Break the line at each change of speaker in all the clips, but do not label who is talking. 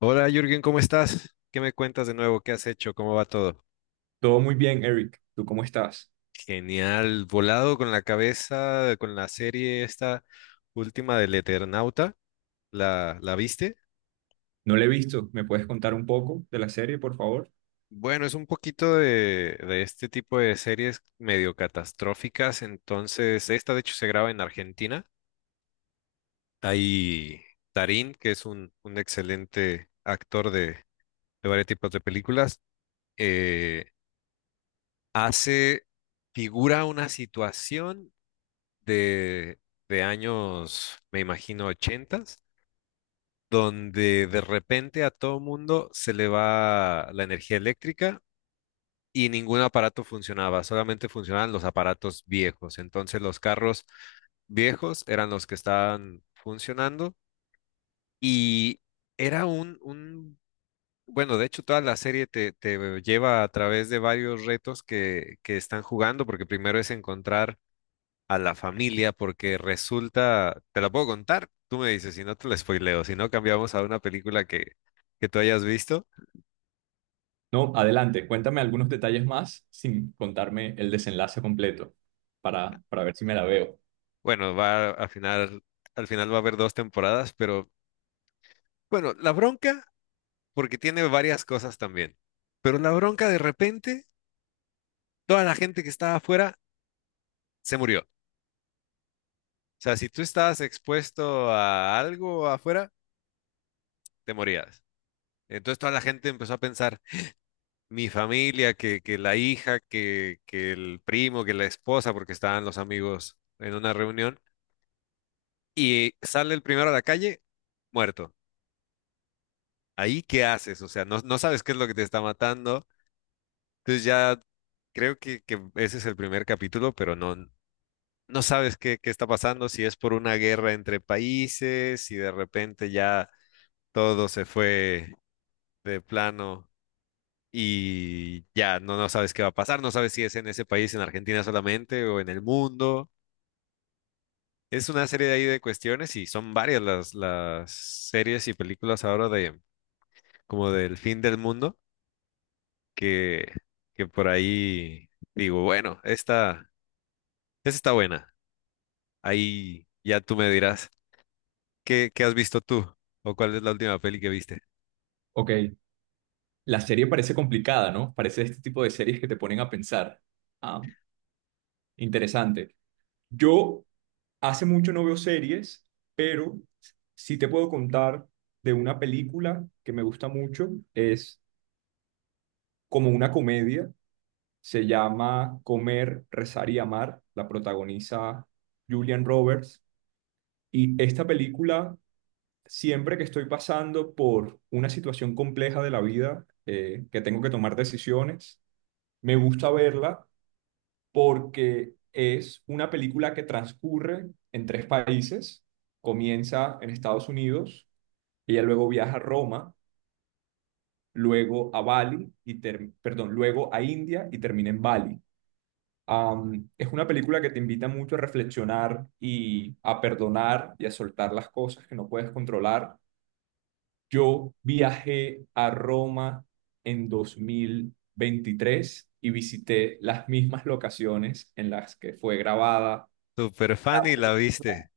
Hola Jürgen, ¿cómo estás? ¿Qué me cuentas de nuevo? ¿Qué has hecho? ¿Cómo va todo?
Todo muy bien, Eric. ¿Tú cómo estás?
Genial, volado con la cabeza, con la serie esta última del Eternauta, ¿la viste?
No le he visto. ¿Me puedes contar un poco de la serie, por favor?
Bueno, es un poquito de este tipo de series medio catastróficas, entonces esta de hecho se graba en Argentina. Hay Tarín, que es un excelente actor de varios tipos de películas, eh, hace, figura una situación de, de años, me imagino, ochentas, donde de repente a todo mundo se le va la energía eléctrica y ningún aparato funcionaba, solamente funcionaban los aparatos viejos. Entonces los carros viejos eran los que estaban funcionando y era un bueno, de hecho toda la serie te lleva a través de varios retos que están jugando, porque primero es encontrar a la familia porque resulta, te la puedo contar, tú me dices, si no te la spoileo, si no cambiamos a una película que tú hayas visto.
No, adelante. Cuéntame algunos detalles más sin contarme el desenlace completo para ver si me la veo.
Bueno, va a final, al final va a haber dos temporadas, pero bueno, la bronca, porque tiene varias cosas también, pero la bronca de repente, toda la gente que estaba afuera se murió. O sea, si tú estabas expuesto a algo afuera, te morías. Entonces toda la gente empezó a pensar, mi familia, que la hija, que el primo, que la esposa, porque estaban los amigos en una reunión, y sale el primero a la calle, muerto. Ahí, ¿qué haces? O sea, no, no sabes qué es lo que te está matando. Entonces ya creo que ese es el primer capítulo, pero no, no sabes qué, qué está pasando, si es por una guerra entre países, si de repente ya todo se fue de plano y ya no, no sabes qué va a pasar, no sabes si es en ese país, en Argentina solamente o en el mundo. Es una serie de ahí de cuestiones y son varias las series y películas ahora de como del fin del mundo que, que por ahí digo, bueno, esta está buena. Ahí ya tú me dirás, ¿qué, qué has visto tú? ¿O cuál es la última peli que viste?
Ok. La serie parece complicada, ¿no? Parece este tipo de series que te ponen a pensar. Ah, Interesante. Yo hace mucho no veo series, pero sí te puedo contar de una película que me gusta mucho. Es como una comedia. Se llama Comer, Rezar y Amar. La protagoniza Julian Roberts. Y esta película, siempre que estoy pasando por una situación compleja de la vida, que tengo que tomar decisiones, me gusta verla porque es una película que transcurre en tres países. Comienza en Estados Unidos, ella luego viaja a Roma, luego a Bali y perdón, luego a India y termina en Bali. Es una película que te invita mucho a reflexionar y a perdonar y a soltar las cosas que no puedes controlar. Yo viajé a Roma en 2023 y visité las mismas locaciones en las que fue grabada.
Super
La
fan y la
peli.
viste.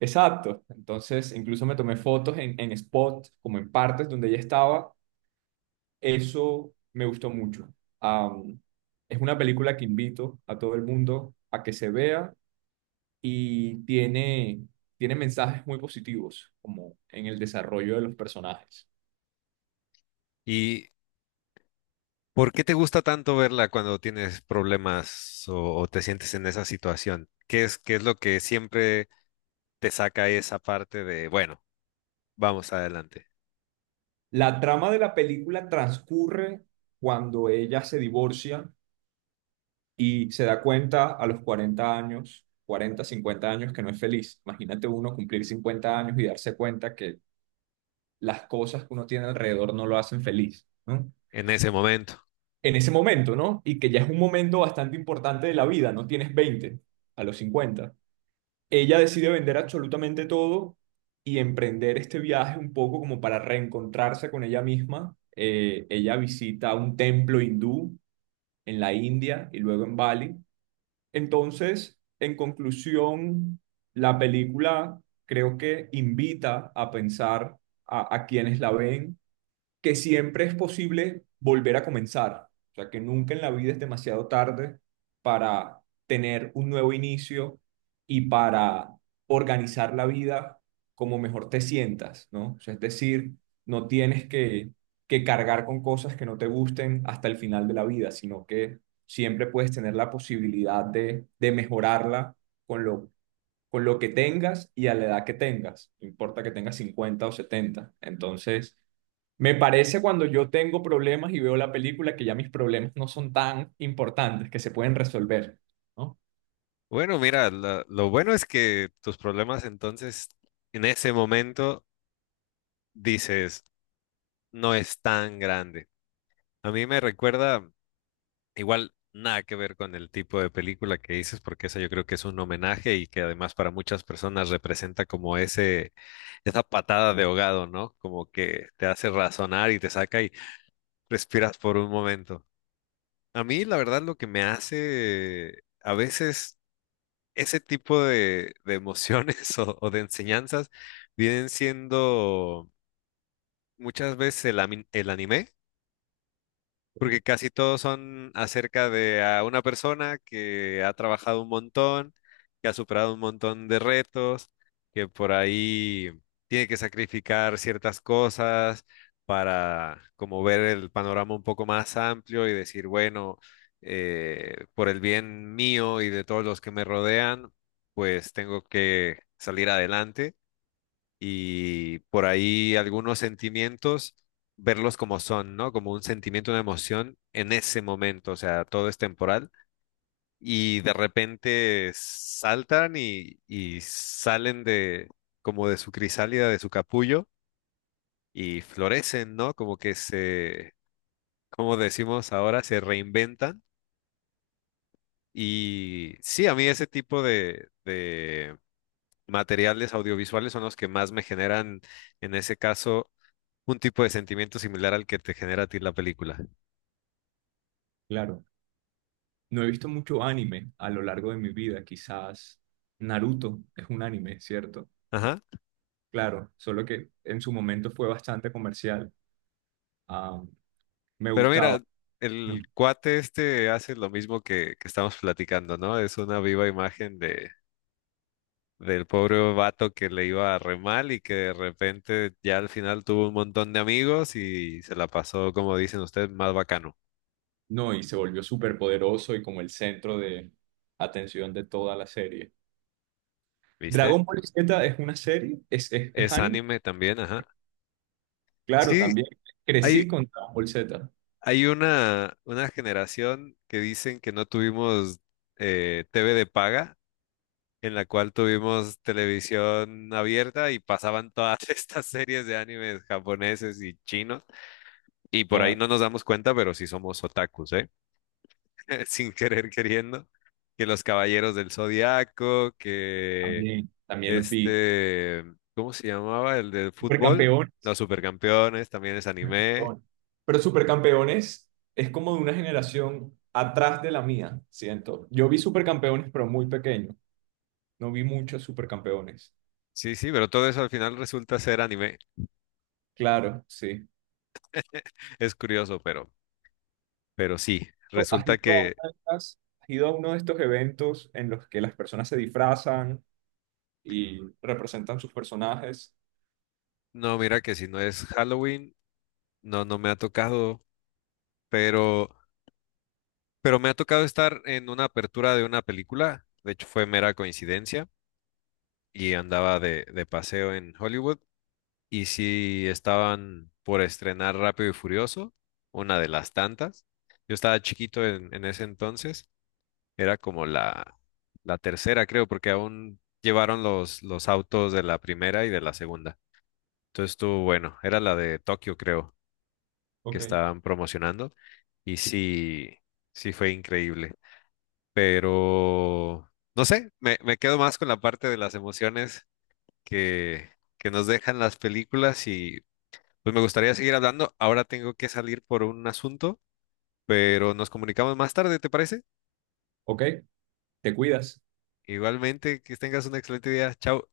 Exacto. Entonces, incluso me tomé fotos en spots, como en partes donde ella estaba. Eso me gustó mucho. Am, es una película que invito a todo el mundo a que se vea y tiene mensajes muy positivos, como en el desarrollo de los personajes.
¿Y por qué te gusta tanto verla cuando tienes problemas o te sientes en esa situación? Qué es lo que siempre te saca esa parte de, bueno, vamos adelante?
La trama de la película transcurre cuando ella se divorcia y se da cuenta a los 40 años, 40 50 años, que no es feliz. Imagínate uno cumplir cincuenta años y darse cuenta que las cosas que uno tiene alrededor no lo hacen feliz, ¿no?
En ese momento.
En ese momento, ¿no? Y que ya es un momento bastante importante de la vida, no tienes veinte, a los cincuenta. Ella decide vender absolutamente todo y emprender este viaje un poco como para reencontrarse con ella misma. Ella visita un templo hindú en la India y luego en Bali. Entonces, en conclusión, la película creo que invita a pensar a quienes la ven que siempre es posible volver a comenzar. O sea, que nunca en la vida es demasiado tarde para tener un nuevo inicio y para organizar la vida como mejor te sientas, ¿no? O sea, es decir, no tienes que cargar con cosas que no te gusten hasta el final de la vida, sino que siempre puedes tener la posibilidad de mejorarla con con lo que tengas y a la edad que tengas, no importa que tengas 50 o 70. Entonces, me parece cuando yo tengo problemas y veo la película que ya mis problemas no son tan importantes, que se pueden resolver, ¿no?
Bueno, mira, lo bueno es que tus problemas entonces en ese momento dices, no es tan grande. A mí me recuerda, igual nada que ver con el tipo de película que dices, porque esa yo creo que es un homenaje y que además para muchas personas representa como ese, esa patada de ahogado, ¿no? Como que te hace razonar y te saca y respiras por un momento. A mí, la verdad, lo que me hace a veces ese tipo de emociones o de enseñanzas vienen siendo muchas veces el anime. Porque casi todos son acerca de a una persona que ha trabajado un montón, que ha superado un montón de retos, que por ahí tiene que sacrificar ciertas cosas para como ver el panorama un poco más amplio y decir, bueno, por el bien mío y de todos los que me rodean, pues tengo que salir adelante y por ahí algunos sentimientos, verlos como son, ¿no? Como un sentimiento, una emoción en ese momento, o sea, todo es temporal y de repente saltan y salen de como de su crisálida, de su capullo y florecen, ¿no? Como que se, como decimos ahora, se reinventan. Y sí, a mí ese tipo de materiales audiovisuales son los que más me generan, en ese caso, un tipo de sentimiento similar al que te genera a ti la película.
Claro. No he visto mucho anime a lo largo de mi vida, quizás Naruto es un anime, ¿cierto?
Ajá.
Claro, solo que en su momento fue bastante comercial. Ah, Me
Pero mira,
gustaba
el
mucho.
cuate este hace lo mismo que estamos platicando, ¿no? Es una viva imagen de, del pobre vato que le iba re mal y que de repente ya al final tuvo un montón de amigos y se la pasó, como dicen ustedes, más bacano,
No, y se volvió súper poderoso y como el centro de atención de toda la serie.
¿viste?
Dragon Ball Z es una serie, es
Es
anime.
anime también, ajá.
Claro,
Sí,
también crecí
hay,
con Dragon Ball Z.
hay una generación que dicen que no tuvimos TV de paga en la cual tuvimos televisión abierta y pasaban todas estas series de animes japoneses y chinos. Y por ahí
Claro.
no nos damos cuenta, pero sí somos otakus, ¿eh? Sin querer queriendo. Que los Caballeros del Zodiaco, que
También los vi.
este, ¿cómo se llamaba? El del fútbol,
Supercampeones.
los Supercampeones, también es anime.
Supercampeones. Pero Supercampeones es como de una generación atrás de la mía, siento. Yo vi Supercampeones, pero muy pequeño. No vi muchos Supercampeones.
Sí, sí, pero todo eso al final resulta ser anime.
Claro, sí.
Es curioso, pero sí, resulta que,
¿Has ido a uno de estos eventos en los que las personas se disfrazan y representan sus personajes?
no, mira que si no es Halloween, no, no me ha tocado pero, pero me ha tocado estar en una apertura de una película, de hecho fue mera coincidencia, y andaba de paseo en Hollywood, y sí estaban por estrenar Rápido y Furioso, una de las tantas. Yo estaba chiquito en ese entonces, era como la tercera, creo, porque aún llevaron los autos de la primera y de la segunda. Entonces estuvo bueno, era la de Tokio, creo, que
Ok.
estaban promocionando, y sí, sí fue increíble. Pero no sé, me quedo más con la parte de las emociones que, que nos dejan las películas y pues me gustaría seguir hablando. Ahora tengo que salir por un asunto, pero nos comunicamos más tarde, ¿te parece?
Ok, te cuidas.
Igualmente, que tengas un excelente día. Chao.